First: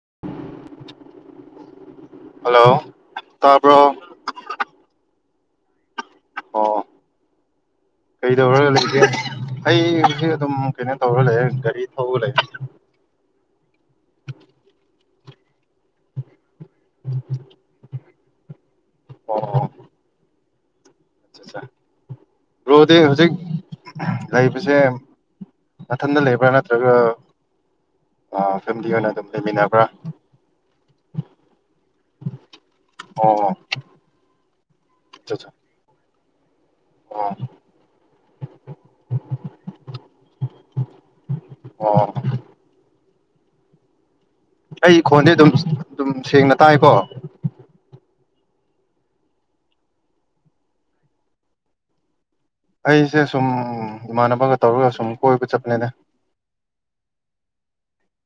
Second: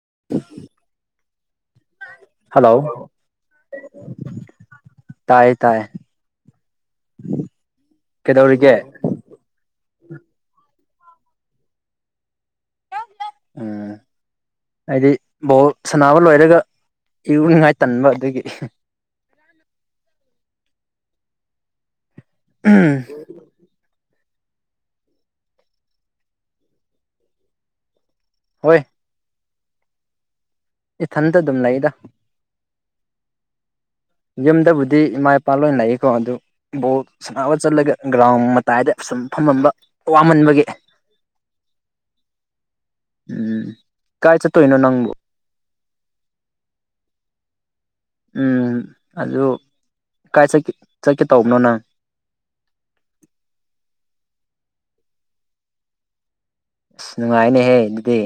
[inaudible] hello ꯇꯥꯕ꯭ꯔꯣ ꯇꯥꯏꯌꯦ ꯇꯥꯏꯌꯦ ꯑꯣ ꯀꯩꯗꯧꯔꯤꯒꯦ ꯀꯩꯗꯧꯔꯒ ꯂꯩꯒꯦ ꯑꯩ ꯗꯤ ꯑꯗꯨꯝ ꯀꯩꯅꯣ ꯇꯧꯔ ꯂꯩꯔꯦ ꯒꯥꯔꯤ ꯊꯧꯔ ꯂꯩ ꯎꯝ ꯍꯥꯏꯗꯤ ꯕꯣꯜ ꯁꯥꯟꯅꯕ ꯂꯣꯏꯔꯒ ꯏꯔꯨꯅꯤꯡꯉꯥꯏ ꯇꯟꯕ ꯑꯗꯒꯤ ꯑꯣ ꯆꯥꯆꯥ ꯕ꯭ꯔꯣꯗꯤ ꯍꯨꯖꯤꯛ ꯂꯩꯕꯁꯦ ꯅꯊꯟꯗ ꯂꯩꯕ꯭ꯔꯥ ꯅꯠꯇ꯭ꯔꯒ ꯑ ꯍꯣꯏ ꯐꯦꯃꯤꯂꯤꯒ ꯅꯪ ꯑꯗꯨꯝ ꯂꯩꯃꯤꯟꯅ ꯄꯨ꯭ꯔ ꯏꯊꯟꯇ ꯑꯗꯨꯝ ꯂꯩꯗ ꯑꯣ ꯌꯨꯝꯗꯕꯨꯗꯤ ꯏꯃꯥ ꯑꯠꯆꯥ ꯏꯄꯥ ꯂꯣꯏꯅ ꯂꯩ ꯀꯣ ꯑꯗꯨ ꯕꯣꯜ ꯑꯣ ꯁꯥꯟꯅꯕ ꯆꯠꯂꯒ ꯒ꯭ꯔꯥꯎꯟ ꯃꯇꯥꯏꯗ ꯁꯨꯝ ꯐꯝꯃꯝꯕ ꯋꯥꯃꯟꯕꯒꯤ ꯑꯣ ꯎꯝ ꯀꯥꯏ ꯆꯠꯇꯣꯏꯅꯣ ꯑꯩ ꯅꯪꯕꯨ ꯈꯣꯟꯗꯤ ꯑꯗꯨꯝ ꯑꯗꯨꯝ ꯁꯦꯡꯅ ꯇꯥꯏꯀꯣ ꯎꯝ ꯑꯗꯨ ꯀꯥꯏ ꯆꯠꯀꯦ ꯆꯠꯀꯦ ꯇꯧꯕꯅꯣ ꯅꯪ ꯑꯩꯁꯦ ꯁꯨꯝ ꯏꯃꯥꯟꯅꯕꯒ ꯇꯧꯔꯒ ꯁꯨꯝ ꯀꯣꯏꯕ ꯆꯠꯄꯅꯦꯗ ꯑꯁ ꯅꯨꯡꯉꯥꯏꯅꯦꯍꯦ ꯗꯨꯗꯤ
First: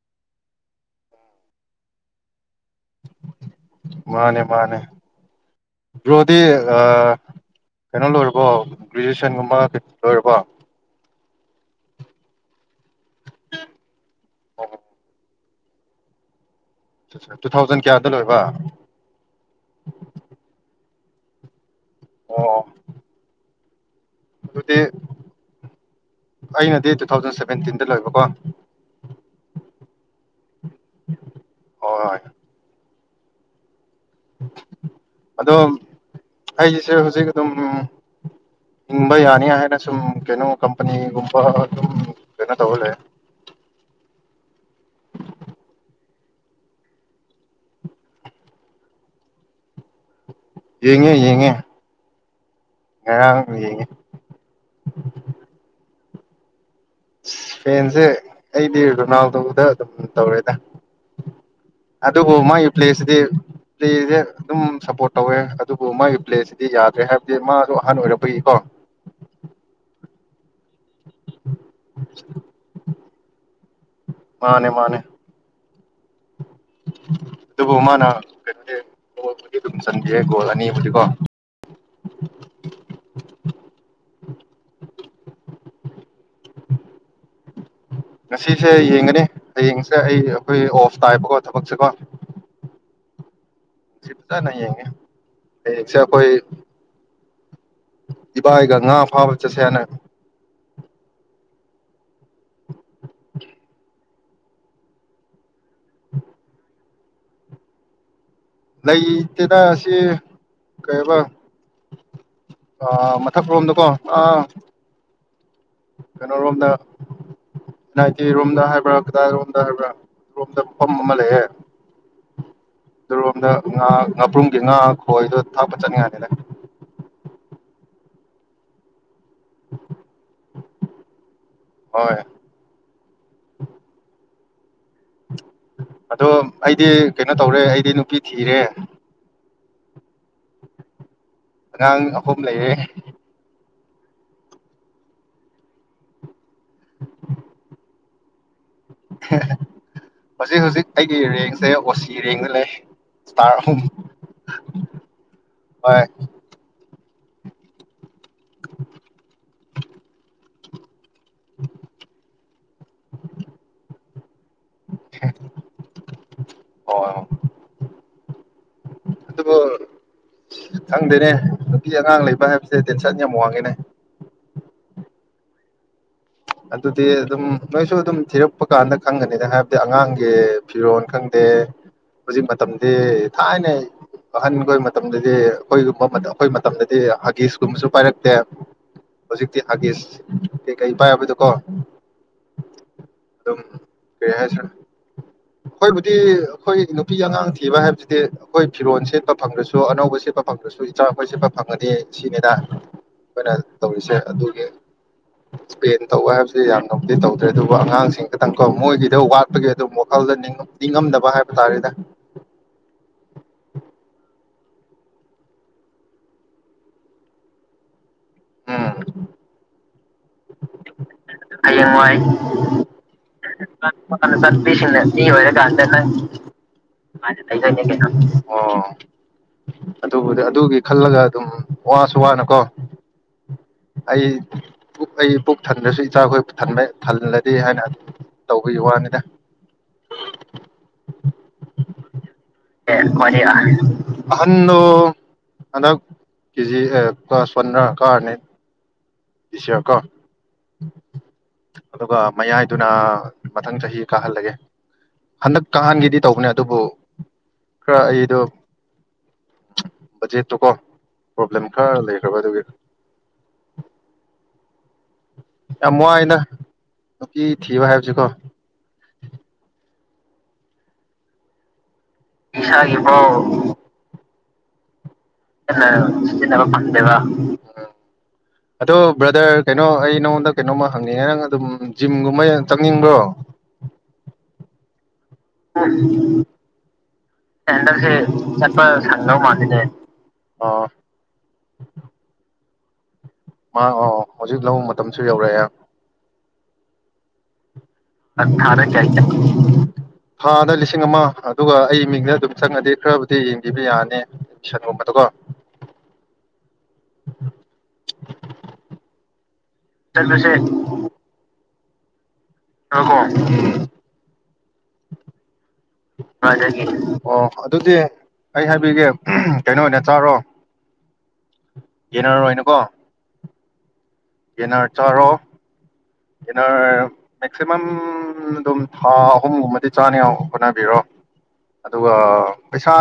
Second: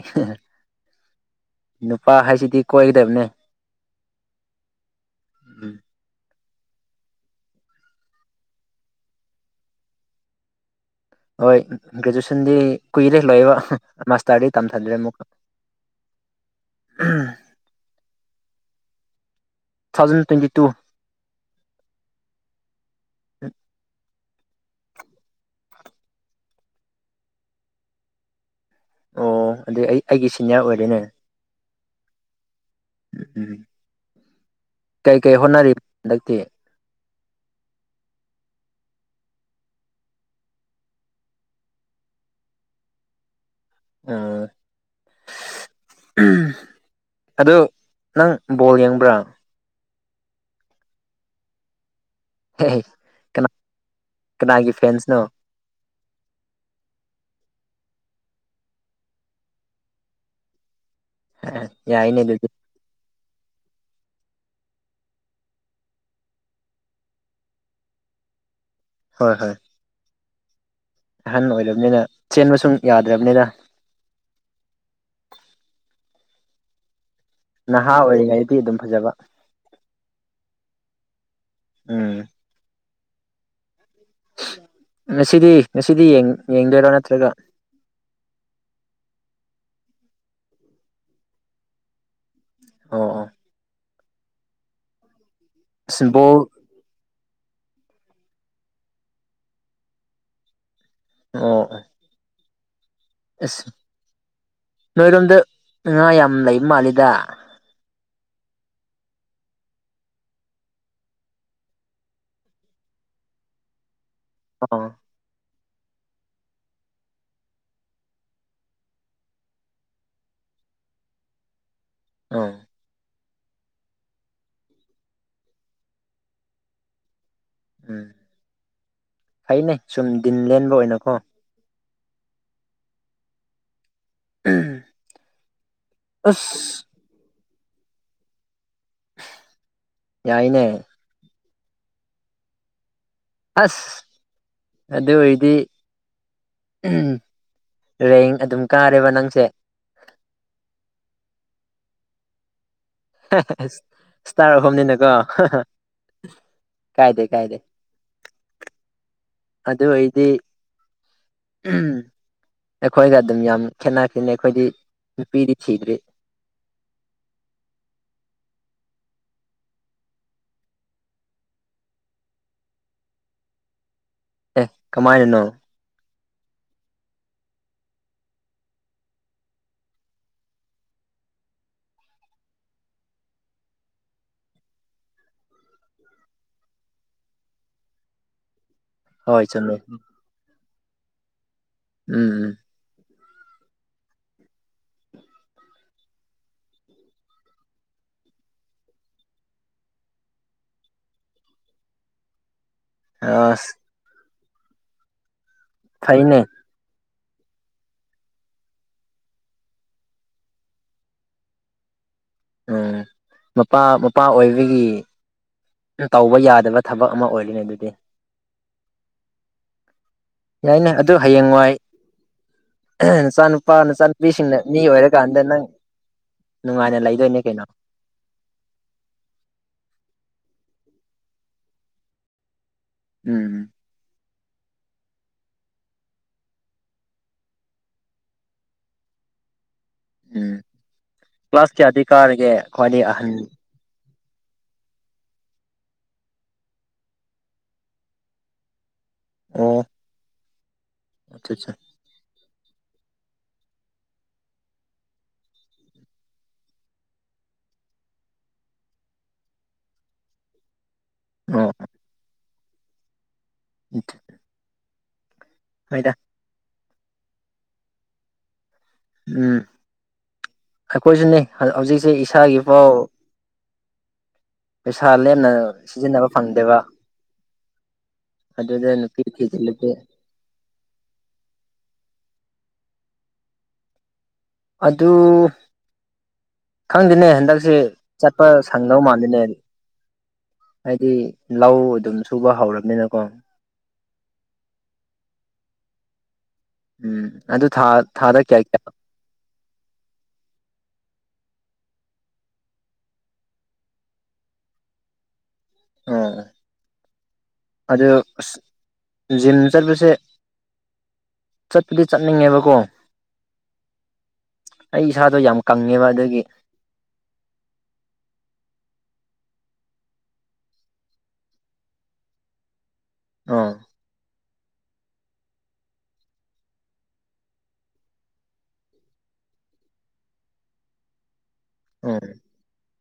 ꯅꯨꯄꯥ ꯍꯥꯏꯁꯤꯗꯤ ꯀꯣꯏꯒꯗꯕꯅꯦ ꯃꯥꯟꯅꯦ ꯃꯥꯟꯅꯦ ꯕ꯭ꯔꯣ ꯗꯤ ꯑꯥ ꯀꯩꯅꯣ ꯂꯣꯏꯔꯕꯣ ꯒ꯭ꯔꯦꯖꯨꯑꯦꯁꯟꯒꯨꯝꯕ ꯂꯣꯏꯔꯕꯣ ꯍꯣꯏ ꯒ꯭ꯔꯦꯖꯨꯋꯦꯁꯟꯗꯤ ꯀꯨꯏꯔꯦ ꯂꯣꯏꯕ ꯃꯥꯁꯇꯥꯔꯗꯤ ꯇꯝꯊꯗ꯭ꯔꯦ ꯑꯃꯨꯛꯀ ꯇꯨ ꯊꯥꯎꯖꯟ ꯀꯌꯥꯗ ꯂꯣꯏꯕ ꯇꯨ ꯊꯥꯎꯖꯟ ꯇ꯭ꯋꯦꯟꯇꯤ ꯇꯨ ꯑꯣ [inaudible] ꯑꯗꯨꯗꯤ ꯑꯩꯅꯗꯤ ꯇꯨ ꯊꯥꯎꯖꯟ ꯁꯚꯦꯟꯇꯤꯟꯗ ꯂꯣꯏꯕꯀꯣ ꯑꯣ ꯑꯗꯨꯗꯩ ꯑꯩ ꯑꯩꯒꯤ ꯁꯤꯅꯤꯌꯥꯔ ꯑꯣꯏꯔꯦꯅꯦ ꯍꯣꯏ ꯎꯝ ꯀꯩ ꯀꯩ ꯑꯗꯣ ꯍꯣꯠꯅꯔꯤ ꯍꯟꯗꯛꯇꯤ ꯑꯩꯒꯤꯁꯦ ꯍꯧꯖꯤꯛ ꯑꯗꯨꯝ ꯍꯤꯡꯕ ꯌꯥꯅꯤ ꯍꯥꯏꯅ ꯁꯨꯝ ꯀꯩꯅꯣ ꯀꯝꯄꯅꯤꯒꯨꯝꯕ ꯑꯗꯨꯝ ꯀꯩꯅꯣ ꯇꯧꯍ ꯂꯩ ꯑꯥ ꯑꯗꯨ ꯅꯪ ꯕꯣꯜ ꯌꯦꯡꯕ꯭ꯔꯥ ꯌꯦꯉꯦ ꯌꯉꯦ ꯑꯦ ꯀꯅꯥ ꯀꯅꯥꯒꯤ ꯐꯦꯟꯁꯅꯣ ꯐꯦꯟꯁꯦ ꯑꯩꯗꯤ ꯔꯣꯅꯥꯜꯗꯣꯗ ꯑꯗꯨꯝ ꯇꯧꯔꯦꯗ ꯌꯥꯏꯅꯦ ꯑꯗꯨꯕꯨ ꯑꯗꯨꯗꯤ ꯃꯥꯒꯤ ꯄ꯭ꯂꯦꯁꯤ ꯗꯤ ꯄ꯭ꯂꯦꯁꯦ ꯑꯗꯨꯝ ꯁꯞꯄꯣꯔꯠ ꯇꯧꯋꯦ ꯑꯗꯨꯕꯨ ꯃꯥꯒꯤ ꯄ꯭ꯂꯦꯁꯤꯗꯤ ꯌꯥꯗ꯭ꯔꯦ ꯍꯥꯏꯕꯗꯤ ꯃꯥꯗꯣ ꯑꯍꯟ ꯑꯣꯏꯔꯛꯄꯒꯤꯀꯣ ꯍꯣꯏ ꯍꯣꯏ ꯑꯍꯟ ꯑꯣꯏꯔꯕꯅꯤꯅ ꯆꯦꯟꯕ ꯁꯨꯝ ꯌꯥꯗ꯭ꯔꯕꯅꯤꯗ ꯃꯥꯅꯦ ꯃꯥꯅꯦ [inaudible] [unintelligible] ꯑꯗꯨꯕꯨ ꯃꯥꯅ ꯑꯣꯏꯔꯤꯉꯩꯗꯤ ꯑꯗꯨꯝ ꯐꯖꯕ ꯒꯣꯜꯕꯨꯗꯨ ꯑꯗꯨꯝ ꯆꯪꯒꯤ ꯒꯣꯜ ꯑꯅꯤ ꯁꯤ ꯀꯣ [inaudible] [unintelligible] [inaudible] [unintelligible] ꯃꯦꯁꯤꯗꯤ ꯉꯁꯤꯗꯤ ꯌꯦꯡꯗꯣꯏꯔꯣ ꯅꯠꯇ꯭ꯔꯒ ꯉꯁꯤꯁꯦ ꯌꯦꯡꯒꯅꯤ ꯍꯌꯦꯡꯁꯦ ꯑꯩ ꯑꯩꯈꯣꯏ ꯑꯣꯐ ꯇꯥꯏꯕꯀꯣ ꯊꯕꯛꯁꯦꯀꯣ ꯑꯣ ꯑꯣ ꯁꯤꯗꯅ ꯍꯥꯏꯒꯦ [inaudible] [unintelligible] ꯍꯌꯦꯪꯁꯦ ꯑꯁ ꯑꯩꯈꯣꯏ ꯕꯣꯜ ꯏꯕꯥꯏꯒ ꯉꯥ ꯐꯥꯕ ꯆꯠꯁꯦꯅ ꯑꯥ ꯑ ꯏꯁ ꯅꯣꯏꯔꯣꯝꯗ ꯉꯥ ꯌꯥꯝ ꯂꯩꯕ ꯃꯥꯜꯂꯤꯗ ꯂꯩꯇꯦꯗ ꯑꯁꯤ ꯀꯩꯕ ꯑꯥ ꯃꯊꯛ ꯂꯣꯝꯗꯀꯣ ꯑꯥ ꯑꯣ ꯀꯩꯅꯣ ꯔꯣꯝꯗ ꯑꯦꯟ ꯑꯥꯏꯇꯤ ꯔꯣꯝꯗ ꯍꯥꯏꯕ꯭ꯔꯥ ꯀꯗꯥꯏꯔꯣꯝꯗ ꯍꯥꯏꯕ꯭ꯔꯥ ꯔꯣꯝꯗ ꯃꯐꯝ ꯑꯃ ꯂꯩꯑꯦ ꯑꯣ ꯑꯗꯨꯔꯣꯝꯗ ꯉꯥ ꯉꯥꯄ꯭ꯔꯨꯝꯒꯤ ꯉꯥ ꯈꯣꯏꯗꯣ ꯊꯥꯛꯄ ꯆꯠꯅꯤꯡꯉꯥꯏꯅꯤꯗ ꯎꯝ ꯐꯩꯅꯦ ꯁꯨꯝ ꯗꯤꯟ ꯂꯦꯟꯕ ꯑꯣꯏꯅꯀꯣ ꯍꯣꯏ ꯎꯝ ꯑꯗꯣ ꯑꯩꯗꯤ ꯀꯩꯅꯣ ꯇꯧꯔꯦ ꯑꯩꯗꯤ ꯅꯨꯄꯤ ꯊꯤꯔꯦ ꯌꯥꯏꯅꯦ ꯑꯉꯥꯡ ꯑꯍꯨꯝ ꯂꯩꯌꯦ ꯑꯁ ꯑꯗꯨ ꯑꯣꯏꯔꯗꯤ ꯔꯦꯡ ꯑꯗꯨꯝ ꯀꯥꯔꯦꯕ ꯅꯪꯁꯦ ꯍꯧꯖꯤꯛ ꯍꯧꯖꯤꯛ ꯑꯩꯒꯤ ꯔꯦꯡꯁꯦ ꯑꯣꯁꯤ ꯔꯦꯡꯗ ꯂꯩ ꯏꯁꯇꯥꯔ ꯑꯍꯨꯝ ꯏꯁꯇꯥꯔ ꯑꯍꯨꯝꯅꯤꯅꯀꯣ ꯍꯣꯏ ꯀꯥꯏꯗꯦ ꯀꯥꯏꯗꯦ [unintelligible] ꯑꯗꯨ ꯑꯣꯏꯗꯤ ꯎꯝ ꯑꯩꯈꯣꯏꯒ ꯑꯗꯨꯝ ꯌꯥꯝ ꯈꯦꯠꯅꯈꯤꯅꯤ ꯑꯩꯈꯣꯏꯗꯤ ꯅꯨꯄꯤꯗꯤ ꯊꯤꯗ꯭ꯔꯤ ꯑꯣ ꯑꯗꯨꯕꯨ ꯈꯪꯗꯦꯅꯦ ꯅꯨꯄꯤ ꯑꯉꯥꯡ ꯂꯩꯕ ꯍꯥꯏꯕꯁꯦ ꯇꯦꯟꯁꯟ ꯌꯥꯝ ꯋꯥꯡꯉꯦꯅꯦ ꯑꯦ ꯀꯃꯥꯏꯅꯅꯣ ꯑꯗꯨꯗꯤ ꯑꯗꯨꯝ ꯅꯣꯏꯁꯨ ꯑꯗꯨꯝ ꯊꯤꯔꯛꯄ ꯀꯥꯟꯗ ꯈꯪꯒꯅꯤꯗ ꯍꯥꯏꯕꯗꯤ ꯑꯉꯥꯡꯒꯤ ꯐꯤꯔꯣꯜ ꯈꯪꯗꯦ ꯍꯧꯖꯤꯛ ꯃꯇꯝꯗꯤ ꯊꯥꯏꯅ ꯑꯍꯟꯈꯣꯏ ꯃꯇꯝꯗꯗꯤ ꯑꯩꯈꯣꯏꯒꯨꯝꯕ ꯑꯩꯈꯣꯏ ꯃꯇꯝꯗꯗꯤ ꯍꯒꯤꯁꯀꯨꯝꯕꯁꯨ ꯄꯥꯏꯔꯛꯇꯦ ꯍꯣꯏ ꯍꯧꯖꯤꯛꯇꯤ ꯆꯨꯝꯃꯦ ꯍꯒꯤꯁ ꯀꯩ ꯀꯩ ꯄꯥꯏ ꯀꯣ ꯎꯝ ꯎꯝ ꯑꯗꯨꯝ ꯀꯔꯤ ꯍꯥꯏꯁꯤꯔꯦ ꯑꯩꯈꯣꯏꯕꯨꯗꯤ ꯑꯩꯈꯣꯏ ꯅꯨꯄꯤ ꯑꯉꯥꯡ ꯊꯤꯕ ꯍꯥꯏꯕꯁꯤꯗꯤ ꯑꯩꯈꯣꯏ ꯐꯤꯔꯣꯜ ꯁꯦꯠꯄ ꯐꯪꯗ꯭ꯔꯁꯨ ꯑꯅꯧꯕ ꯁꯦꯠꯄ ꯐꯪꯗ꯭ꯔꯁꯨ ꯏꯆꯥꯄꯣꯏ ꯁꯦꯠꯄ ꯐꯪꯉꯅꯤ ꯁꯤꯅꯤꯅ ꯑꯩꯈꯣꯏꯅ ꯑꯁ ꯇꯧꯔꯤꯁꯦ [unintelligible] ꯇꯧꯕ ꯐꯩꯅꯦ ꯍꯥꯏꯕꯁꯦ ꯌꯥꯝꯅ ꯇꯧꯗ꯭ꯔꯦ ꯑꯗꯨꯕꯨ ꯑꯉꯥꯡꯁꯤꯡ ꯈꯇꯪ ꯀ ꯃꯣꯏꯒꯤꯗ ꯋꯥꯠꯄꯒꯤ ꯑꯗꯨꯝ ꯋꯥꯈꯜꯗ ꯅꯤꯡꯉꯝꯗꯕ ꯍꯥꯏꯕ ꯇꯥꯔꯦꯗ ꯎꯝ ꯃꯄꯥ ꯃꯄꯥ ꯑꯣꯏꯕꯒꯤ ꯇꯧꯕ ꯌꯥꯗꯕ ꯊꯕꯛ ꯑꯃ ꯑꯣꯏꯔꯤꯅꯤ ꯑꯗꯨꯗꯤ ꯎꯝ ꯌꯥꯏꯅ ꯑꯗꯨ ꯍꯌꯦꯡꯋꯥꯏ ꯅꯆꯥ ꯅꯆꯥ ꯅꯨꯄꯥ ꯅꯆꯥ ꯅꯨꯄꯤꯁꯤꯡꯅ ꯃꯤ ꯑꯣꯏꯔꯛꯀꯥꯟꯗ ꯅꯨꯡꯉꯥꯏꯅ ꯂꯩꯗꯣꯏꯅꯦ ꯀꯩꯅꯣ ꯑꯣ ꯑꯗꯨꯕꯨ ꯑꯗꯨꯒꯤ ꯈꯜꯂꯒ ꯑꯗꯨꯝ ꯋꯥꯁꯨ ꯋꯥꯅꯀꯣ ꯎꯝ ꯑꯩ ꯄꯨꯛ ꯑꯩ ꯊꯟꯗ꯭ꯔꯁꯨ ꯏꯆꯥꯈꯣꯏ ꯊꯜꯂꯗꯤ ꯍꯥꯏꯅ ꯇꯧꯕꯒꯤ ꯋꯥꯅꯤꯗ ꯎꯝ ꯀ꯭ꯂꯥꯁ ꯀꯌꯥꯗꯤ ꯀꯥꯔꯒꯦ ꯑꯦ ꯈ꯭ꯋꯥꯏꯗꯒꯤ ꯑꯍꯟ ꯃꯣꯏꯗꯤ ꯑꯍꯟꯗꯣ ꯍꯟꯗꯛ ꯀꯦꯖꯤ ꯑ ꯀ꯭ꯂꯥꯁ ꯋꯥꯟ ꯔ ꯀꯥꯔꯅꯤ ꯑꯣ [unintelligible] ꯑꯆꯥ ꯆꯥ ꯑꯗꯨꯒ ꯃꯌꯥꯏꯗꯨꯅ ꯃꯊꯪ ꯆꯍꯤ ꯀꯥꯍꯜꯂꯒꯦ ꯍꯟꯗꯛ ꯀꯥꯍꯟꯒꯤꯗꯤ ꯇꯧꯕꯅꯦ ꯑꯗꯨꯕꯨ ꯈꯔ ꯑꯩꯗꯣ ꯕꯖꯦꯠꯇꯨꯀꯣ ꯄ꯭ꯔꯣꯕ꯭ꯂꯦꯝ ꯑꯣ ꯈꯔ ꯂꯩꯈ꯭ꯔꯕ ꯑꯗꯨꯒꯤ ꯌꯥꯝ ꯍꯣꯏꯗ ꯋꯥꯏꯗ ꯅꯨꯄꯤ ꯊꯤꯕ ꯍꯥꯏꯕꯁꯤꯀꯣ ꯎꯝ ꯑꯩꯈꯣꯏꯁꯨꯅꯦ ꯍꯧꯖꯤꯛ ꯑꯩ ꯏꯁꯥꯒꯤ ꯐꯧ ꯏꯁꯥꯒꯤꯐꯥꯎ ꯁꯤꯖꯤꯟꯅꯕ ꯐꯪꯗꯦꯕ ꯎꯝ ꯑꯗꯨꯗ ꯑꯗꯣ ꯅꯨꯄꯤ ꯕ꯭ꯔꯗꯔ ꯀꯩꯅꯣ ꯊꯤꯖꯤꯜꯂꯗꯤ ꯑꯩ ꯅꯉꯣꯟꯗ ꯀꯩꯅꯣꯝꯃ ꯍꯪꯅꯤꯡꯉꯦ ꯅꯪ ꯑꯗꯨꯝ ꯖꯤꯝꯒꯨꯝꯕ ꯇꯝꯅꯤꯡꯕ꯭ꯔꯣ ꯑꯗꯨ ꯍꯪꯒꯤꯅꯦ ꯍꯟꯗꯛꯁꯦ ꯆꯠꯄ ꯁꯪꯗꯧ ꯃꯥꯟꯗꯅꯦ ꯑꯣ ꯍꯥꯏꯗꯤ ꯂꯧ ꯑꯗꯨꯝ ꯁꯨꯕ ꯍꯧꯔꯒ [unintelligible] ꯃꯥ ꯑꯣ ꯍꯧꯖꯤꯛ ꯂꯧ ꯃꯇꯝꯁꯨ ꯌꯧꯔꯛꯑꯦ ꯎꯝ ꯑꯗꯨ ꯊꯥꯗ ꯀꯌꯥ ꯀꯌꯥ ꯊꯥꯗ ꯂꯤꯁꯤꯡ ꯂꯤꯁꯤꯡ ꯑꯃ ꯑꯗꯨꯒ ꯑꯩ ꯃꯤꯡꯗ ꯑꯗꯨꯝ ꯆꯪꯉꯗꯤ ꯈꯔꯕꯨꯗꯤ ꯌꯦꯡꯕꯤꯕ ꯌꯥꯅꯤ ꯑꯦꯃꯤꯁꯟꯒꯨꯝꯕꯗꯀꯣ ꯑꯣ ꯑꯗꯨ ꯑꯁ ꯖꯤꯝ ꯆꯠꯄꯁꯦ ꯆꯠꯂꯨꯁꯦ ꯆꯠꯂꯤ ꯆꯠ ꯀꯣ ꯎꯝ ꯑꯩ ꯁꯥꯥꯗ ꯌꯥꯝ ꯀꯪꯉꯦꯕ ꯑꯗꯨꯒꯤ ꯑꯣ ꯑꯗꯨꯗꯤ ꯑꯩ ꯍꯥꯏꯕꯤꯒꯦ ꯀꯩꯅꯣ ꯑꯣꯏꯅ ꯆꯥꯔꯣ ꯌꯦꯟꯅꯔꯔꯣꯏꯅꯀꯣ ꯑꯥ ꯌꯦꯅꯔ ꯆꯔꯣ ꯏꯟꯅꯔ ꯃꯦꯛꯁꯤꯃꯝ ꯑꯗꯨꯝ ꯊꯥ ꯑꯍꯨꯝꯒꯨꯝꯕꯗꯤ ꯆꯥꯅ ꯍꯣꯠꯅꯕꯤꯔꯣ ꯑꯗꯨꯒ ꯑꯥ ꯄꯩꯁꯥ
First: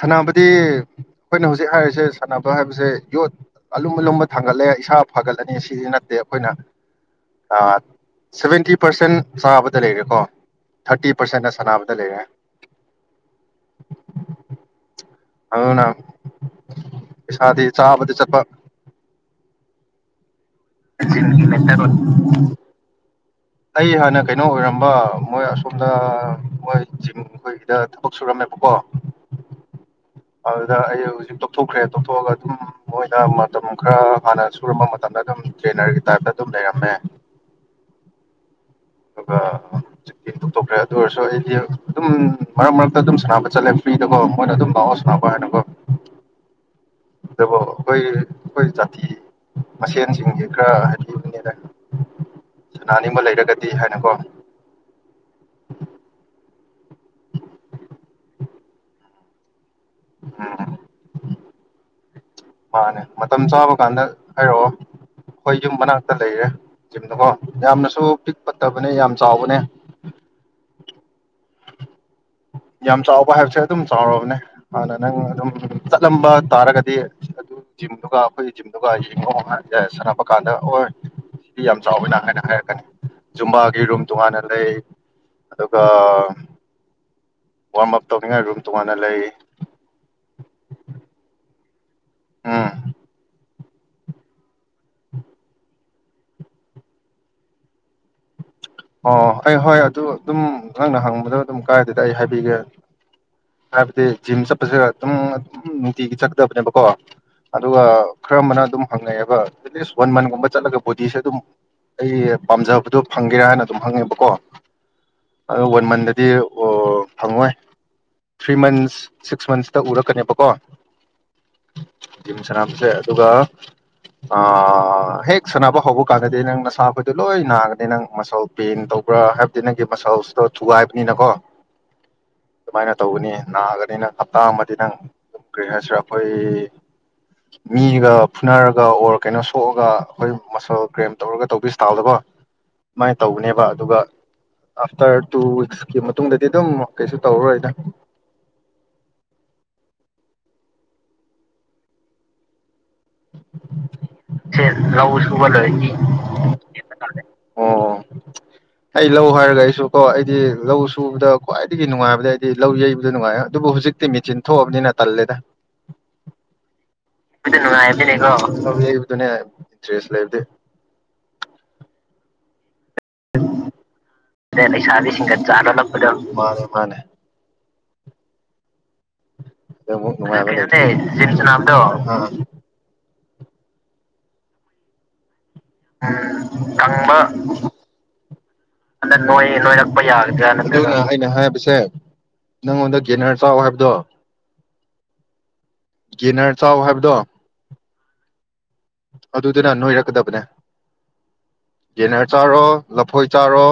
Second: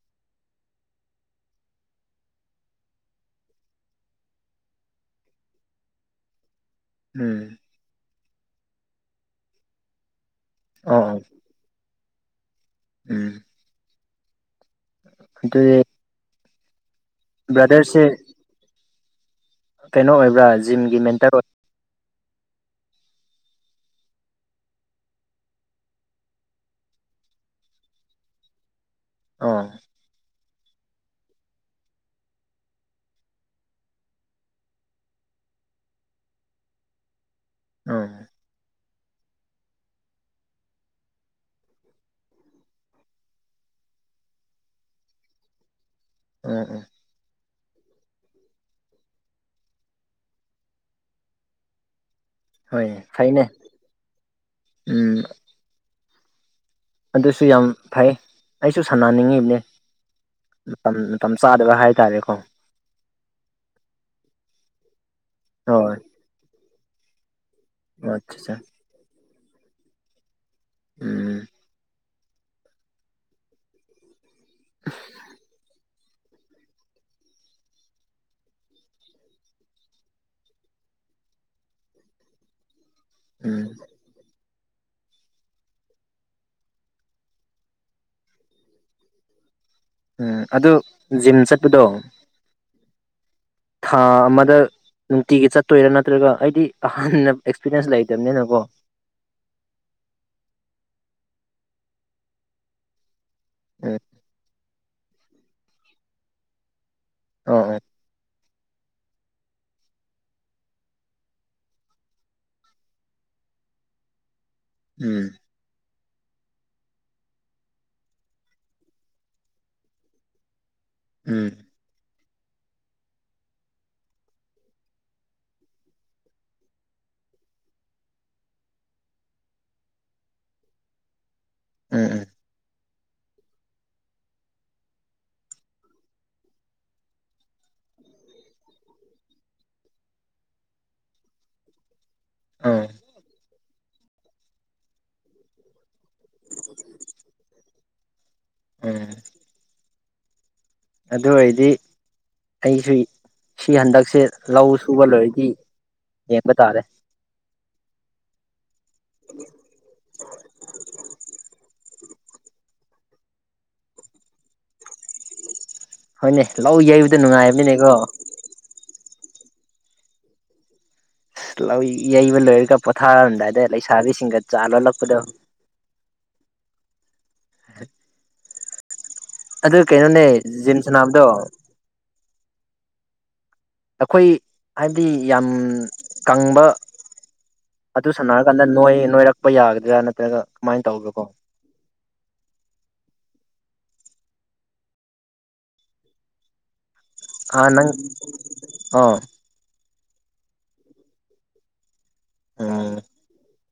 ꯁꯥꯟꯅꯕꯗꯤ ꯑꯩꯈꯣꯏꯅ ꯍꯧꯖꯤꯛ ꯍꯥꯏꯔꯤꯁꯦ ꯁꯥꯟꯅꯕ ꯍꯥꯏꯕꯁꯦ ꯌꯣꯠ ꯑꯂꯨꯝ ꯑꯂꯨꯝꯕ ꯊꯥꯡꯒꯠꯂꯦ ꯏꯁꯥ ꯐꯒꯠꯂꯅꯤ ꯁꯤꯗꯤ ꯅꯠꯇꯦ ꯑꯩꯈꯣꯏꯅ ꯎꯝ ꯁꯚꯦꯟꯇꯤ ꯄꯥꯔꯁꯦꯟ ꯆꯥꯕꯗ ꯂꯩꯔꯦꯀꯣ ꯑꯥ ꯊꯥꯔꯇꯤ ꯄꯔꯁꯦꯟꯅ ꯁꯥꯟꯅꯕꯗ ꯗꯂꯩꯔꯦ ꯎꯝ ꯑꯗꯨꯗꯤ ꯑꯗꯨꯅ ꯄꯩꯁꯥꯗꯤ ꯕ꯭ꯔꯗꯔꯁꯦ ꯆꯥꯕꯗꯤ ꯆꯠꯄ ꯀꯩꯅꯣ ꯑꯣꯏꯕ꯭ꯔꯥꯖ ꯖꯤꯝꯒꯤ ꯃꯦꯟꯇꯔ ꯑꯣꯏ ꯑꯩ ꯍꯥꯟꯅ ꯀꯩꯅꯣ ꯑꯣꯏꯔꯝꯕ ꯃꯣꯏ ꯑꯁꯣꯝꯗ ꯃꯣꯏ ꯆꯤꯡ ꯑꯩꯈꯣꯏꯒꯤꯗ ꯊꯕꯛ ꯁꯨꯔꯝꯃꯦꯕꯀꯣ ꯑ ꯑꯗꯨꯗ ꯑꯩ ꯍꯧꯖꯤꯛ ꯇꯣꯛꯊꯣꯛꯈ꯭ꯔꯦ ꯇꯣꯛꯊꯣꯛꯑꯒ ꯑꯗꯨꯝ ꯃꯣꯏꯅ ꯃꯇꯝ ꯈꯔ ꯍꯥꯟꯅ ꯁꯨꯔꯝꯕ ꯃꯇꯝꯗ ꯑꯗꯨꯝ ꯇꯦꯅꯔꯒꯤ ꯇꯥꯏꯞꯇ ꯑꯗꯨꯝ ꯂꯩꯔꯝꯃꯦ ꯑꯣ ꯑꯗꯨꯒ ꯍꯧꯖꯤꯛꯇꯤ ꯇꯊꯣꯛꯈ꯭ꯔꯦ ꯑꯗꯨ ꯑꯣꯏꯔꯁꯨ ꯑꯩꯗꯤ ꯑꯗꯨꯝ ꯃꯔꯛ ꯃꯔꯛꯇ ꯑꯗꯨꯝ ꯁꯥꯟꯅꯕ ꯆꯠꯂꯦ ꯐ꯭ꯔꯤꯗꯀꯣ ꯃꯣꯏꯅ ꯑꯗꯨꯝ ꯂꯥꯛꯑꯣ ꯁꯥꯟꯅꯕ ꯍꯥꯏꯅꯀꯣ ꯎꯝ ꯎꯝ ꯑꯗꯨꯕꯨ ꯑꯩꯈꯣꯏ ꯑꯩꯈꯣꯏ ꯖꯥꯇꯤ ꯃꯁꯦꯟꯁꯤꯡꯁꯦ ꯈꯔ ꯍꯥꯏꯕꯤꯕꯅꯤꯗ ꯍꯣꯏꯅꯦ ꯁꯅꯥꯅꯤꯡꯕ ꯐꯩꯅꯦ ꯂꯩꯔꯒꯗꯤ ꯍꯥꯏꯅꯀꯣ ꯎꯝ ꯑꯗꯨꯁꯨ ꯌꯥꯝ ꯐꯩ ꯑꯩꯁꯨ ꯁꯥꯟꯅꯅꯤꯡꯉꯤꯕꯅꯦ ꯎꯝ ꯊꯝ ꯆꯥꯗꯕ ꯍꯥꯏ ꯇꯔꯦ ꯃꯥꯅꯦ ꯃꯇꯝ ꯆꯥꯕ ꯀꯥꯟꯗ ꯍꯥꯏꯔꯛꯑꯣ ꯑꯩꯈꯣꯏ ꯌꯨꯝ ꯍꯣꯏ ꯃꯅꯥꯛꯇ ꯂꯩꯔꯦ ꯍꯣ ꯌꯥꯝꯅꯁꯨ ꯑꯠꯆꯥ ꯄꯤꯛꯄꯠꯇꯕꯅꯦ ꯌꯥꯝ ꯆꯥꯎꯕꯅꯦ ꯎꯝ ꯌꯥꯝ ꯆꯥꯎꯕ ꯍꯥꯏꯕꯁꯦ ꯑꯗꯨꯝ ꯆꯥꯎꯔꯕꯅꯦ ꯍꯥꯟꯅ ꯅꯪ ꯑꯗꯨꯝ ꯆꯠꯂꯝꯕ ꯇꯥꯔꯒꯗꯤ ꯑꯗꯨ ꯖꯤꯝꯗꯨꯒ ꯑꯩꯈꯣꯏꯒꯤ ꯖꯤꯝꯗꯨꯒ ꯌꯦꯡꯉꯣ ꯍꯥꯏ ꯁꯥꯟꯅꯕ ꯀꯥꯟꯗ ꯍꯣꯏ ꯁꯤꯗꯤ ꯌꯥꯝ ꯆꯥꯎꯋꯤꯅ ꯍꯥꯏꯅ ꯍꯥꯏꯔꯛꯀꯅꯤ ꯎꯝ ꯖꯨꯝꯕꯥꯒꯤ ꯔꯨꯝ ꯇꯣꯉꯥꯟꯅ ꯂꯩ ꯑꯗꯨꯒ ꯋꯥꯔꯝ ꯑꯞ ꯇꯧꯗꯤꯡꯉꯥꯏꯔꯁꯨ ꯇꯉꯥꯟꯅ ꯂꯩꯔꯤ ꯎꯝ ꯑꯗꯨ ꯖꯤꯝ ꯆꯠꯄꯗꯣ ꯎꯝ ꯊꯥ ꯑꯃꯗ ꯅꯨꯡꯇꯤꯒꯤ ꯆꯠꯇꯣꯏꯔꯥ ꯅꯠꯇ꯭ꯔꯒ ꯑꯩꯗꯤ ꯑꯍꯥꯟꯕ ꯑꯦꯛꯁꯄꯤꯔꯤꯟꯁ ꯂꯩꯇꯕꯅꯤꯅꯀꯣ ꯑꯣ ꯑꯩ ꯍꯣꯏ ꯑꯗꯨ ꯑꯗꯨꯝ ꯅꯪꯅ ꯍꯪꯕꯗ ꯑꯗꯨꯝ ꯀꯥꯏꯗꯗꯤ ꯑꯩ ꯍꯥꯏꯕꯤꯒꯦ ꯎꯝ ꯍꯥꯏꯕꯗꯤ ꯖꯤꯝ ꯆ ꯄꯁ ꯑꯗꯨꯝ ꯅꯨꯡꯇꯤꯒꯤ ꯆꯠꯀꯗꯕꯅꯦꯕꯀꯣ ꯑꯣ ꯑꯣ ꯑꯗꯨꯒ ꯀꯔꯝꯕꯅ ꯑꯗꯨꯝ ꯍꯪꯉꯛꯑꯦꯕ ꯑꯦꯠꯂꯤꯁ ꯋꯥꯟ ꯃꯟꯒꯨꯝꯕ ꯆꯠꯂꯒ ꯕꯣꯗꯤꯁꯦ ꯑꯗꯨꯝ ꯑꯩ ꯄꯥꯝꯖꯕꯗꯣ ꯐꯪꯒꯦꯔꯥ ꯍꯥꯏꯅ ꯑꯗꯨꯝ ꯍꯪꯉꯦꯕꯀꯣ ꯎꯝ ꯑꯗꫭ ꯋꯥꯟ ꯃꯟ ꯗꯤ ꯑꯣ ꯐꯪꯉꯣꯏ ꯊ꯭ꯔꯤ ꯃꯟꯁ ꯁꯤꯛꯁ ꯃꯟꯁꯇ ꯎꯔꯛꯀꯅꯦꯕꯀꯣ ꯎꯝ ꯖꯤꯝ ꯁꯥꯟꯅꯕꯁꯦ ꯑꯗꯨꯒ ꯑ ꯍꯦꯛ ꯁꯥꯟꯅꯕ ꯍꯧꯕ ꯀꯥꯟꯗꯗꯤ ꯅꯪ ꯅꯁꯥ ꯑꯩꯈꯣꯏꯗꯣ ꯂꯣꯏ ꯅꯥꯒꯅꯤ ꯅꯪ ꯃꯁꯜ ꯄꯦꯟ ꯇꯧꯕ꯭ꯔꯥ ꯍꯥꯏꯕꯗꯤ ꯅꯪꯒꯤ ꯃꯁꯥꯎꯁꯤꯗꯣ ꯊꯨꯒꯥꯏꯕꯅꯤꯅꯀꯣ ꯎꯝ ꯎꯝ ꯁꯃꯥꯏꯅ ꯇꯧꯒꯅꯤ ꯅꯥꯑꯒꯅꯤ ꯅꯪ ꯍꯞꯇꯥ ꯑꯃꯗꯤ ꯅꯪꯝ ꯀꯔꯤ ꯍꯥꯏꯁꯤꯔ ꯑꯩꯈꯣꯏ ꯃꯤꯒ ꯐꯨꯅꯔꯒ ꯑꯣꯔ ꯀꯩꯅꯣ ꯁꯣꯛꯑꯒ ꯑꯩꯈꯣꯏ ꯃꯁꯜ ꯀꯒ꯭ꯔꯦꯝ ꯇꯧꯔꯒ ꯇꯧꯕꯤꯁ ꯇꯥꯎꯗꯀꯣ ꯑꯣ ꯑꯗꯨꯃꯥꯏ ꯇꯧꯅꯦꯕ ꯑꯗꯨꯒ ꯑꯥꯐꯇꯔ ꯇꯨ ꯋꯤꯛꯁ ꯃꯇꯨꯡꯗꯗꯤ ꯑꯗꯨꯝ ꯀꯩꯁꯨ ꯇꯧꯔꯔꯣꯏꯗ ꯎꯝ ꯑꯗꯨ ꯑꯣꯏꯔꯗꯤ ꯑꯩꯁꯨ ꯁꯤ ꯍꯟꯗꯛꯁꯦ ꯂꯧ ꯁꯨꯕ ꯂꯣꯏꯔꯗꯤ ꯂꯣꯏ ꯌꯦꯡꯕ ꯇꯥꯔꯦ ꯑꯣ ꯑꯩ ꯂꯧ ꯍꯥꯏꯔꯒ ꯑꯩꯁꯨ ꯀꯣ ꯑꯩꯗꯤ ꯂꯧ ꯁꯨꯕꯗ ꯈ꯭ꯋꯥꯏꯗꯒꯤ ꯅꯨꯡꯉꯥꯏꯕ ꯑꯗꯨꯗꯏꯗꯤ ꯂꯧ ꯌꯩꯕꯗ ꯅꯨꯡꯉꯥꯏ ꯑꯗꯨꯕꯨ ꯍꯧꯖꯤꯛꯇꯤ ꯃꯦꯆꯤꯟ ꯊꯣꯛꯑꯕꯅꯤꯅ ꯇꯜꯂꯦꯗ ꯍꯣꯏꯅꯦ ꯂꯧ ꯌꯩ ꯅꯨꯡꯥꯏꯕꯅꯦ ꯀꯣ [unintelligible] [unintelligible] ꯂꯧ ꯌꯩꯕ ꯂꯣꯢꯔꯒ ꯄꯣꯊꯥꯔꯝꯗꯥꯏꯗ ꯂꯩꯁꯥꯕꯤꯁꯤꯡꯒ ꯆꯥ ꯑꯗꯩ ꯂꯣꯜꯂꯛꯄꯗꯣ ꯂꯩꯁꯥꯕꯤꯁꯤꯡꯒ ꯆꯥꯔꯂꯛꯄꯗꯣ ꯃꯥꯅꯦ ꯃꯥꯅꯦ ꯑ ꯖꯤꯝ [inaudible] ꯁꯥꯟꯅꯕꯗꯣ ꯖꯤꯝ ꯁꯥꯅꯕꯥ ꯗꯣ ꯑꯈꯣꯏ ꯍꯥꯏꯗꯤ ꯌꯥꯝ ꯎꯝ ꯀꯪꯕ ꯑꯗꯨ ꯁꯥꯟꯅꯔꯀꯥꯟꯗ ꯅꯣꯏ ꯀꯪꯕꯗ ꯅꯣꯏꯔꯛꯄ ꯌꯥꯒꯗ꯭ꯔꯥ ꯅꯣꯏꯔꯛꯄ ꯅꯠꯇ꯭ꯔꯒ ꯌꯥꯒꯗꯅ ꯀꯃꯥꯏꯅ ꯇꯧꯕ꯭ꯔꯣꯀꯣ ꯑꯩꯅ ꯍꯥꯏꯕꯁꯦ ꯅꯪꯉꯣꯟꯗ ꯒꯦꯅꯔ ꯆꯥꯎ ꯍꯥꯏꯕꯗꯣ ꯒꯤꯅꯔ ꯆꯥꯎ ꯍꯥꯏꯕ ꯑ ꯅꯪ ꯍꯝ ꯑꯗꯨꯗꯤꯅꯥ ꯅꯣꯢꯔꯛ ꯀꯗꯕꯅꯦ ꯒꯦꯟꯅꯔ ꯆꯥꯔꯣ ꯎꯝ ꯂꯐꯣꯏ ꯆꯥꯔꯣ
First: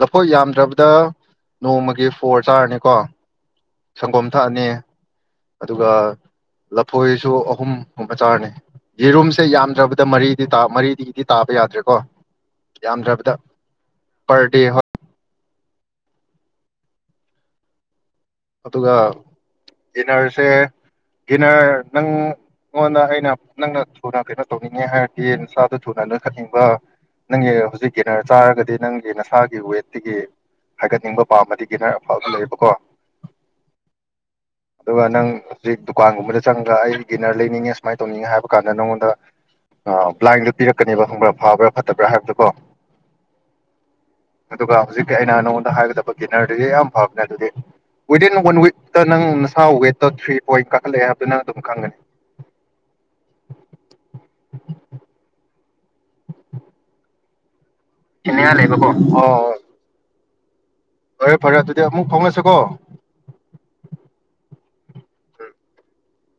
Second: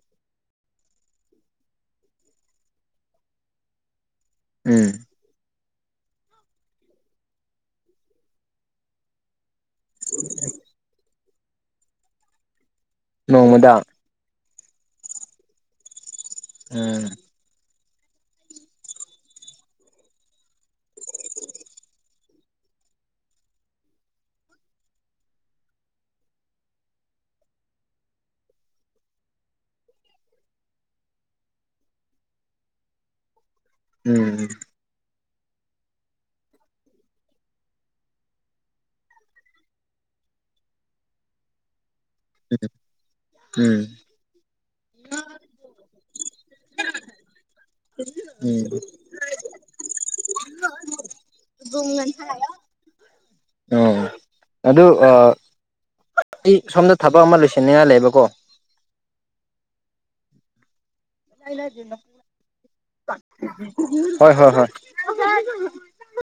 ꯂꯐꯣꯏ ꯌꯥꯝꯗ꯭ꯔꯕꯗ ꯅꯣꯡꯃꯒꯤ ꯐꯣꯔ ꯆꯥꯔꯅꯤꯀꯣ ꯁꯪꯒꯣꯝ ꯊꯛꯑꯅꯤ ꯎꯝ ꯑꯗꯨꯒ ꯂꯐꯣꯏꯁꯨ ꯑꯍꯨꯝ ꯍꯨꯝꯕ ꯆꯥꯔꯥꯅꯤ ꯌꯦꯔꯨꯝꯁꯦ ꯌꯥꯝ ꯭ꯗꯔꯕꯗ ꯃꯔꯤꯗꯤ ꯃꯔꯤꯗꯤ ꯗꯤ ꯇꯥꯕ ꯌꯥꯗ꯭ꯔꯦꯀꯣ ꯌꯥꯝꯗ꯭ꯔꯕꯗ ꯅꯣꯡꯃꯗ ꯗꯦ ꯍ ꯎꯝ ꯑꯗꯨꯒ ꯒꯤꯅꯔꯁꯦ ꯒꯤꯅꯔ ꯅꯪꯉꯣꯟꯗ ꯑꯩꯅ ꯅꯪꯅ ꯊꯨꯅ ꯀꯩꯅꯣ ꯇꯧꯅꯤꯡꯉꯦ ꯍꯥꯏꯔꯗꯤ ꯅꯁꯥꯗꯣ ꯊꯨꯅ ꯂꯈꯠꯅꯤꯡꯕ ꯅꯪꯒꯤ ꯍꯧꯖꯤꯛ ꯒꯤꯅꯔ ꯆꯥꯔꯒꯗꯤ ꯅꯪꯒꯤ ꯅꯁꯥꯒꯤ ꯋꯦꯠꯇꯒꯤ ꯍꯥꯏꯒꯠꯅꯤꯡꯕ ꯄꯥꯝꯕꯗꯤ ꯒꯤꯅꯔ ꯑꯐꯕ ꯂꯩꯌꯦꯕ ꯀꯣ ꯎꯝ ꯑꯗꯨꯒ ꯅꯪ ꯍꯧꯖꯤꯛ ꯗꯨꯀꯥꯟꯒꯨꯝꯕꯗ ꯆꯪꯉꯒ ꯑꯩ ꯒꯤꯅꯔ ꯂꯩꯅꯤꯡꯉꯦ ꯁꯨꯃꯥꯏꯅ ꯇꯧꯅꯤꯡꯉꯦ ꯍꯥꯏꯕ ꯀꯥꯟꯗ ꯅꯉꯣꯟꯗ ꯂꯥꯏꯟꯗꯣ ꯄꯤꯔꯛꯀꯅꯦꯕ ꯈꯪꯕ꯭ꯔꯥ ꯐꯥꯕ꯭ꯔꯥ ꯐꯠꯇ ꯇꯕ꯭ꯔꯥ ꯍꯥꯏꯕꯗꯀꯣ ꯎꯝ ꯑꯗꯨꯒ ꯍꯧꯖꯤꯛꯤ ꯑꯩꯅ ꯅꯉꯣꯟꯗ ꯍꯥꯏꯒꯗꯕ ꯒꯤꯅꯔꯗꯒꯤ ꯌꯥꯝ ꯐꯥꯕꯅꯦ ꯑꯗꯨꯗꯤ ꯋꯤꯗꯤꯟ ꯋꯥꯟ ꯎꯝ ꯋꯤꯛꯇ ꯅꯪ ꯅꯁꯥ ꯋꯦꯠꯇ ꯊ꯭ꯔꯤ ꯄꯣꯏꯟ ꯀꯥꯈꯠꯂꯑꯦ ꯍꯥꯏꯕꯗꯨꯝ ꯅꯪ ꯑꯗꯨꯝ ꯈꯪꯒꯅꯤ ꯑꯣ ꯑꯗꯨ ꯑꯩ ꯁꯣꯝꯗ ꯊꯕꯛ ꯑꯃ ꯂꯩꯁꯤ ꯍꯦꯅꯤ ꯌꯥ ꯂꯩꯕꯀꯣ ꯑꯧꯍ ꯍꯩꯅꯗꯦꯅ ꯇꯥ ꯐꯥꯎꯅꯁꯤꯀꯣ ꯍꯣꯏ ꯍꯣꯏ ꯍꯣꯏ ꯑ ꯍ